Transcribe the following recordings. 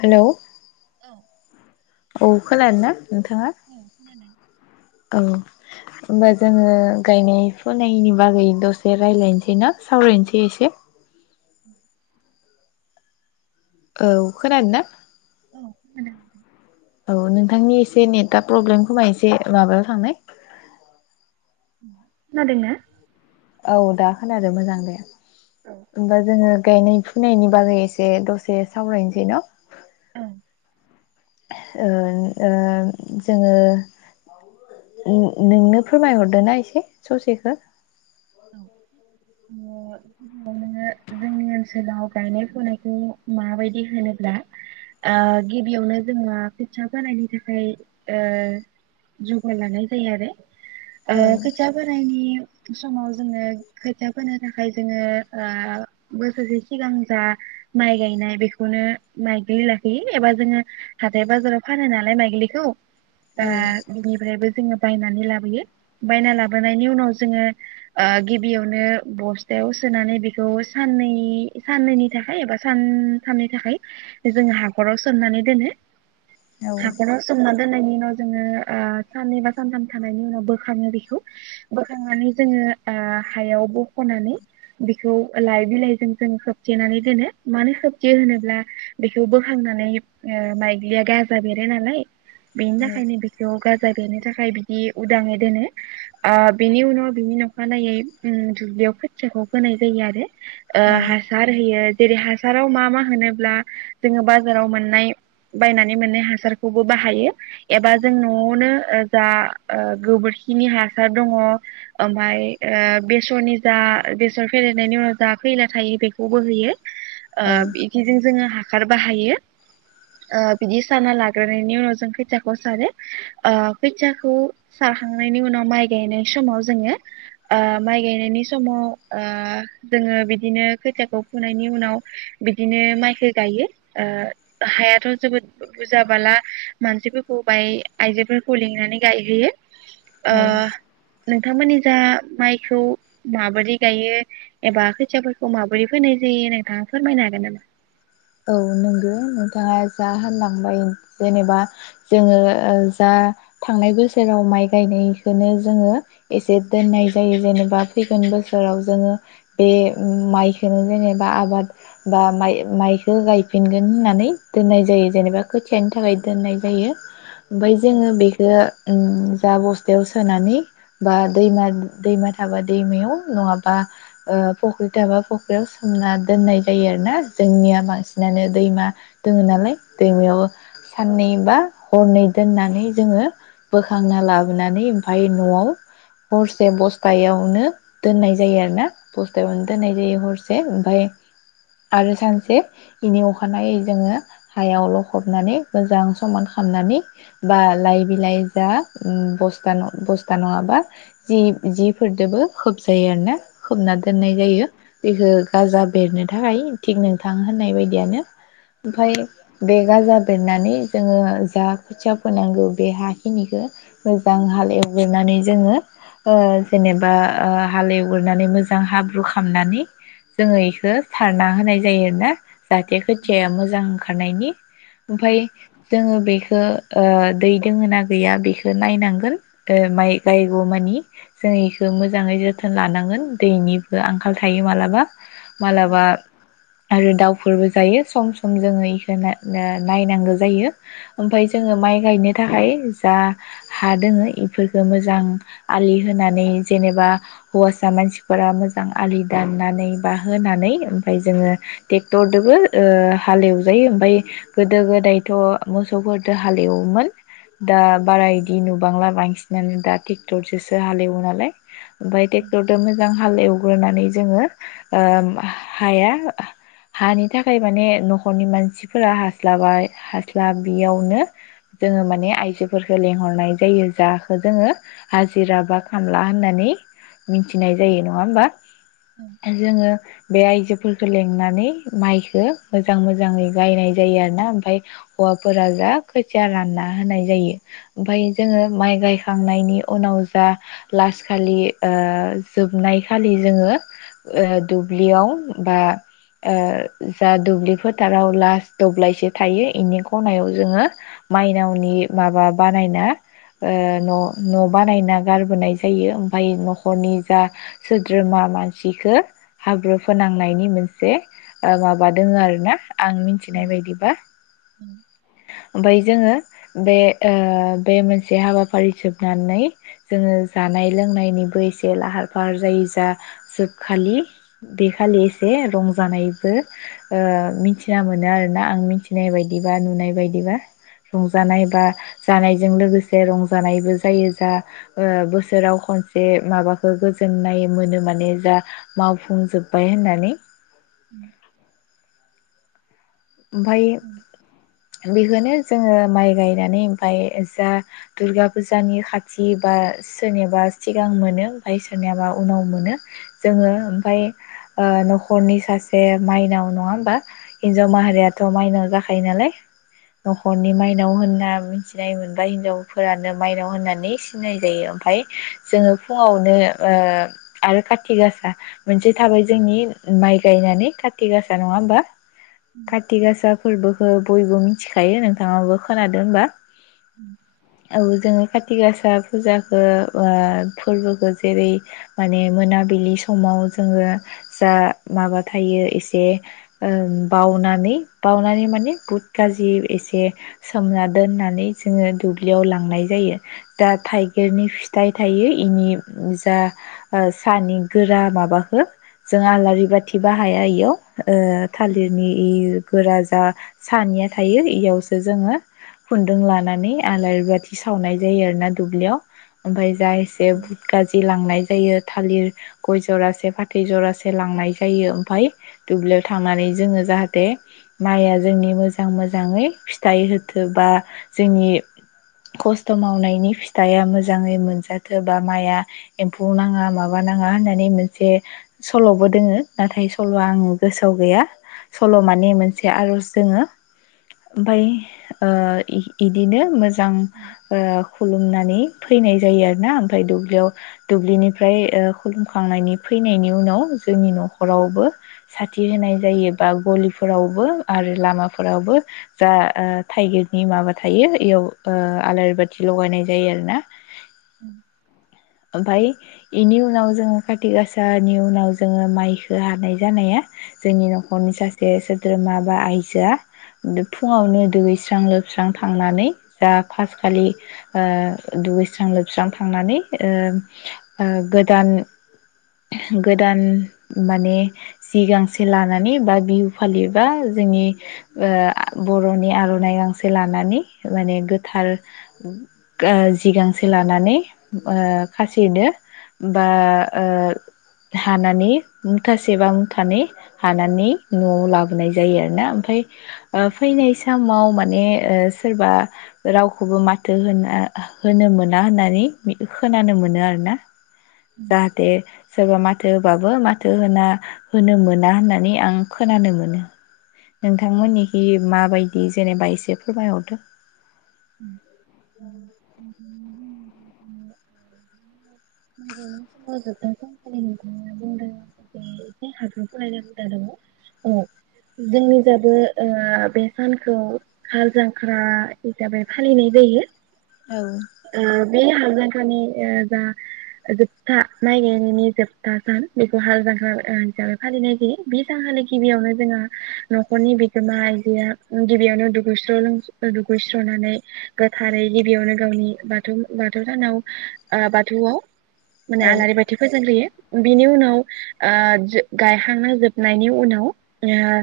Hello औ। औ खोनानो ना? नोंथाङा औ। होमबा जोंङो गायनाय फुनायनि बागै दसे रायलायनोसै ना सावरायनोसै एसे। [inaudible] औ खोनादों ना? औ खोनादों। औ नोंथांनि एसे नेतआ प्रब्लेम खोमा एसे माबायाव थांनाय। खोनादोंना? औ दा खोनादो मोजां दे। होमबा जोंङो गायनाय फुनायनि बागै एसे दसे सावरायनोसै न'? ओ ओ जोंङो‌‌ नो-नोंनो फोरमायहरदो ना एसे ससेखो। जोंनि ओनसोलाव गायनाय फुनायखौ माबायदि होनोब्ला ओ गिबियावनो जोंङो खोथिया फोनायनि थाखाय ओ जुगार लानाय जायो आरो। ओ औ खोथिया फोनायनि समाव जोंङो खोथिया फोनो थाखाय जोंङो ओ बोसोरसे सिगां जा माइ गायनाय बेखौनो माइग्लि लाखोयो एबा जोङो हाथाय बाजाराव फानो नालाय माइग्लिखौ दा औ बिनिफ्रायबो जोङो बायनानै लाबोयो बायना लाबोनायनि उनाव जोंङो ओ गिबियावनो बस्थायाव सोनानै बेखौ साननै‌ साननैनि थाखाय एबा सानथामनि थाखाय जोंङो हाखराव सोमनानै दोनो। हाख'राव‌ सोमना दोननायनि उनाव जोंङो ओ साननैबा सानथाम थानायनि उनाव बोखांङो बेखौ बोखांनानै जोंङो ओ‌ हायाव बख'नानै बेखौ लाइ बिलाइजों जों खोबथेनानै दोनो मानो खोबथेयो‌ होनोब्ला बेखौ बोखांनानै ओ‌ माइग्लिया गाजा बेरो नालाय बेनि थाखायनो बेखौ गाजा बेरनो बेनि थाखाय बिदि उदांङै दोनो ओ बिनि उनाव बिनि अखानायनायै उम दुब्लियाव खोथियाखौ फोनाय जायो आरो। औ ओ हासार होयो। जेरै हासाराव मा मा होनोब्ला जोंङो बाजाराव मोननाय बायनानै मोननाय हासारखौबो बाहायो एबा जों नआवनो ओ जा ओ गोबोरखिनि हासार दङ ओमफाय बेसरनि जा बेसर फेरनायनि उनाव। [unintelligible] नाथाय बेखौबो होयो। ओ बिदिजों जोङो हाख हाखार बाहायो ओ‌ बिदि साना लाग्रोनायनि उनाव जों खोथियाखौ सारो ओ खोथियाखौ सारखांनायनि उनाव माइ गायनाय समाव जोंङो ओ माइ गायनायनि समाव ओ। जोंङो बिदिनो खैथियाखौ फोनायनायनि उनाव बिदिनो माइखौ गायो ओ हायाथ जोबोद बुरजाबाला मानसिफोरखौ बाय आइजोफोरखौ लिंनानै गायहोयो। ओ। औ औ नोंथांमोननि जा माइखौ माबोरै गायो। एबा खोथियाफोरखौ माबोरै फैनाय जायो नोंथांङा फोरमायनो हागोन नामा। औ नोंगो नोंथांङा जा होनलांबाय जेनेबा जोंङो ओ जा थांनाय बोसोराव माइ गायनायखोनो जोंङो एसे दोननाय जायो जेनेबा फैगोन बोसोराव जोंङो बे ओ‌ माइखौ जेनेबा आबाद बा माइ माइ। बेखौ गायफिनगोन होननानै दोननाय जायो जेनेबा खोथियानि थाखाय दोननाय जायो। ओमफाय जोंङो बेखो। ओ जा बस्थायाव सोनानै बा दैमा दैमा थाबा दैमायाव नङाबा ओ फख्रि थाबा फख्रियाव सोमना दोननाय जायो आरो ना जोंनिया बांसि बांसिनानो दैमा दोङो नालाय दैमायाव। साननैबा। हरनै दोननानै जोङो बोखांना लाबोनानै ओमफाय नआव हरसे बस्थायावनो दोननाय जायो आर ना। बस्थायावनो दोन्नाय जायो हरसे। ओमफाय आरो सानसे। बिनि अखानायै जोङो हायाव लखबनानै मोजां समान खालामनानै बा लाइ बिलाइ जा बस्थान बस्था नङाबा जि जिफोरजोंबो खोबजायो आरोना। खोबना दोननाय जायो। बेखौ गाजा बेरनो थाखाय थिग नोंथां होननाय बाय यानो। ओमफाय बे गाजा बेरनानै जोङो जा खोथिया फोनांगौ बे हा खिनिखौ मोजां हाल एवग्रनानै जोङो ओ जेनेबा ओ हाल एवग्रनानै मोजां हाब्रु खामनानै जोङो एखौ सारना होनाय जायो आरोना। जाहाथे खोथियाया मोजां ओंखारनायनि। ओमफाय जोङो बेखो। ओ दै दोङो ना गैया बेखौ नायनांगोन ओ माइ गायगौ मानि जों एखौ मोजाङै जोथोन लानांगोन दैनिबो आंखाल थायो मालाबा। मालाबा। आरो दाउ फोरबो जायो सम सम जोङो एखौ नायनांगौ जायो। ओमफाय जोङो माइ गायनो थाखाय। जा हा दोङो इफोरखौ मोजां आलि होनानै जेनेबा हौवासा मानसिफोरा मोजां आलि दाननानै बा होनानै ओमफफ्राय जोङो दबो ओ हालेवजायो ओमफाय गोदो गोदायथ मोसौफोरजों हालेवोमोन। दा बारा इदि नुबांला बांसिन मान दा ट्रेक्टरजोसो हालेवो नालाय। ओमफाय ट्रेक्टरजों मोजां हालेव गोरनानै जोङो‌ ओम हाया हानि थाखाय माने नखरनि मानसिफोरा हास्लाबा हास्लाबियावनो जोङो माने आइजोफोरफोरखौ लेंहरनाय जायो जाखौ जोङो हाजिरा बा खामला होननानै मिथिनाय जायो नङा होमबा जोङो बे आइजोफोरखौ लेंंनानै माइखो मोजां मोजाङै गायनाय जायो आरोना ओमफाय हौवाफोरा जा खोथिया रानना होनाय जायो ओमफाय जोङो माइ गायखांनायनि उनाव जा लासखालि ओ जोबनाय खालि जोङो ओ दुब्लियाव बा। ओ जा दुब्लि फोथाराव लास्ट दब्लायसे थायो इनि खनायाव जोङो माइनावनि माबा बानायना ओ न न‌ बानायना गारबोनाय जायो ओमफाय नखरनि जा सोद्रोमा मानसिख हाब्रु फोनांनायनि मोनसे से ओ माबा दोङो आरो ना। आं मिथिनाय बायदिबा। ओमफाय जोङो बे ओ बे मोनसे हाबाफारि जोबनानै जोङो जानाय लोंनायनिबो एसे लाहार फाहार जायो जा जोबखालि बेखालि एसे रंज जानायबो ओ मिथिना मोनो आरोना आं मिथिनाय बायदिबा नुनाय बायदिबा रंजानाय बा जानायजों लोगोसे रंजानायबो जायो जा ओ बोसोराव खनसे माबाखौ गोजोननाय मोनो माने जा मावफुंजोब्बाय होननानै। उम। ओमफाय। बेखौनो जोङो माइ गायनानै ओमफाय जा दुर्गा फुजानि खाथि बा सोरनियाबा सिगां मोनो ओमफ्राय सोरनियाबा उनाव मोनो जोङो ओमफाय ओ नखरनि सासे माइनाव नङा होमबा हिनजाव माहा बेयाथ माइनाव जाखायो नालाय। नखरनि माइनाव होनना मि नाय मोनबा हिनजावफोरानो माइनाव होननानै सिनाय जायो ओमफाय जोङो फुङावनो ओ आरो काति गासा मोनसे थाबाय जोंनि माइ गायनानै काति गासा नङा होमबा। कारथि गासा फोरबोखौ बयबो मिथिखायो नोंथाङाबो खोनादों होनबा। [inaudible] जोंनि खााथि गासा फुजाखौ ओ फोरबोखौ जेरै माने मोनाबिलि समाव जोङो जा माबा थायो एसे ओम बावनानै बावनानै माने बुद गाज्रि एसे सोमना दोननानै जोङो दुब्लियाव लांनाय जायो दा थाइगिरनि फिथाइ थायो इनि जा सानि गोरा माबाखौ जों आलारि बाथि बाहाया इयाव थालिर गिदिरनि इ गोरा जा सानिया थायो इयावसो जोङो खुन्दुं लानानै आलारि बाथि सावनाय जायो आरो ना दुब्लियाव ओमफाय जा एसे बुत गाजि लांनाय जायो थालिर गय जरासे फाथै जरासे लांनाय जायो ओमफ्राय दुब्लियाव थांनानै जोङो जाहाथे माइआ जोंनि मोजां मोजाङै फिथाइ होथो बा जोंनि खस्थ मावनायनि फिथाइया मोजाङै मोनजाथों बा माइआ एम्फौ नाङा माबा नाङा होननानै मोनसे सलबो दोङो नाथाय सलआ आं गोसोआव गैया सलमानि मोनसे आरज दङो ओमफाय ओ इ इदिनो मोजां ओ खुलुमनानै फैनाय जायो आरोना ओमफ्राय दुलियाव दुब्लिनिफ्राय ओ खुलुमखांनायनि फैनायनि उनाव जोंनि नखरावबो साथि होनाय जायो बा गलिफोरावबो आरो लामाफोरावबो जा ओ थाइगिरनि माबा थायो इयाव ओ आलारि बाथि लगायनाय जायो आरो ना [inaudible] ओमफाय इनि उनाव जोङो खाति गासानि उनाव जोङो माइ होहानाय जानाया जोंनि हनि सासे सो द्रोमा बा आइजोआ दो फुङावनो दुगैस्रां लोबस्रां थांनानै जा पास खालि ओ दुगैस्रां लोबस्रां थांनानै ओ ओ गोदान गोदान माने सिगांसे लानानै नि बा बिहु फालि बा जोंनि ओ बरनि आरनाइ गांसे लानानै माने गोथार गो जि गांसे लानानै ओ खासिदो बा ओ हानानै मुथासे बा मुथानै हानानै नआव लाबोनाय जायो आर ना ओमफाय ओ फैनाय समाव मान माने सोरबा रावखौबो माथो होना होनो मोना होननानै खोनानो मोनो आरो ना जाहाथे सोरबा मा थो होबाबो माथो होना होनो मोन ना होननानै आं खोनानो मोनो नोंथांमोननिखि माबायदि जेनेबा एसे फोरमायहरदो? [unintelligible] जोंनि जाबो ओ बे सानखौ खाल जांख्रा जाबाय फालिनाय जायो औ आ बे हाग्रानि सानि ओ जा जोबथा माइ गायनायनि जोबथा सान बेखौ हाल जांख्रा हिसाबै फालिनाय जायो बे सानखालि गिबियावनो जोंहा नखरनि बिगोमा आइजोआ गिबियावनो दुगैस्र लो दुगै स्रनानै गोथारै गिबियावनो गावनि बाथौ बाथौ सानाव आ बाथौआव माने औ आलारि बाथि फोजोंग्रोयो बिनि उनाव आ जो गायखांना जोबनायनि उनाव आ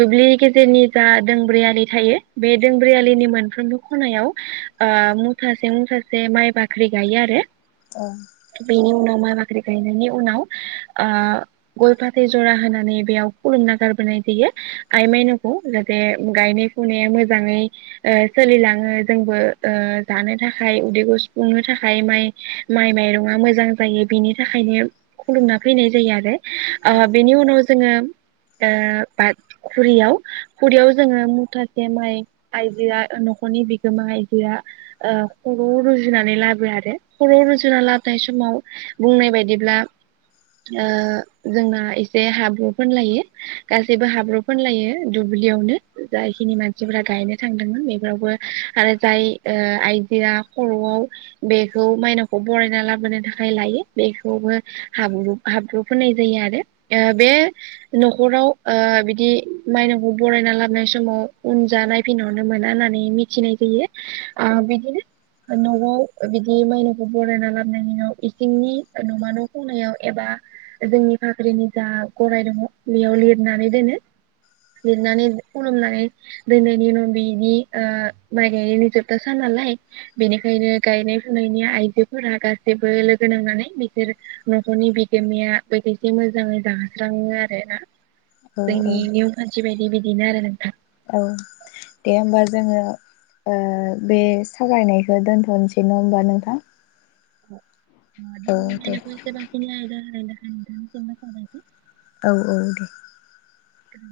दुब्लि गेजेरनि जा दोंब्रै आलि थायो बे दोंब्रै आलिनि मोन मोनफ्रोमबो खनायाव ओ मुथासे मुथासे माइ बाख्रि गायो आरो बेनि उनाव माइ बाख्रि गायनायनि उनाव ओ गय फाथै जरा होनानै बेयाव खुलुमना गारबोनाय जायो आइ माइनावखौ जाहाथे गायनाय फुनाया मोजाङै सोलिलाङो जोंबो ओ जानो थाखाय उदैखौ सुफुंनो थाखाय माइ माइ माइरङा मोजां जायो बिनि थाखायनो खुलुमना फैनाय जायो आरो आ औ बेनि उनाव जोङो ओ बा-खुरियाव खुरियाव जोङो मुथासे माइ आइजोआ न'खरनि बिगोमा आइजोआ खर रुजुनानै लाबो आरो खर' रुजुना लाबोनाय समाव बुंनाय बायदिब्ला ओ जोंना एसे हाब्रु फोनलायो गासैबो हाब्रु फोनलायो दुब्लियावनो जायखिनि मानसिफोरा गायनो थांदोंमोन बे आरो जाय आइजोआ खरआव बेखौ मायनावखौ बरायना लाबोनो थाखाय लायो बेखौबो हाब्रुब हाब्रुब फुन्नाय जायो आरो बे नखराव ओ बिदि मायनावखौ बरायना लाबोनाय समाव उनजा नायफिनहरनो मोना होननानै मिथिनाय जायो ओ बिदिनो नआव बिदि मायनावखौ बरायना लाबोननायनि उनाव इसिंनि ओ नमा न खनायाव एबा जोंनि फाख्रिनि जा गराय दङ बेयाव लिरनानै दोनो लिरनानै खुलुमनानै दोननायनि उनाव बिनि ओ माइ गायनायनि जोबथा सान नालाय बेनिखायनो गायनाय फुनायनि आइजोफोरा गासैबो लोगो नांनानै बिसोर न'खरनि बिगोमाया बोथिसे मोजाङै जास्राङो आरोना औ जोंनि औ नेमखान्थि बायादि बि बेनो आरो नोंथां औ दे होमबा जोङो ओ बे सावरायनायखौ दोनथनोसै न होमबा नोंथां औ औ दे [inaudible] [inaudible] औ औ दे उम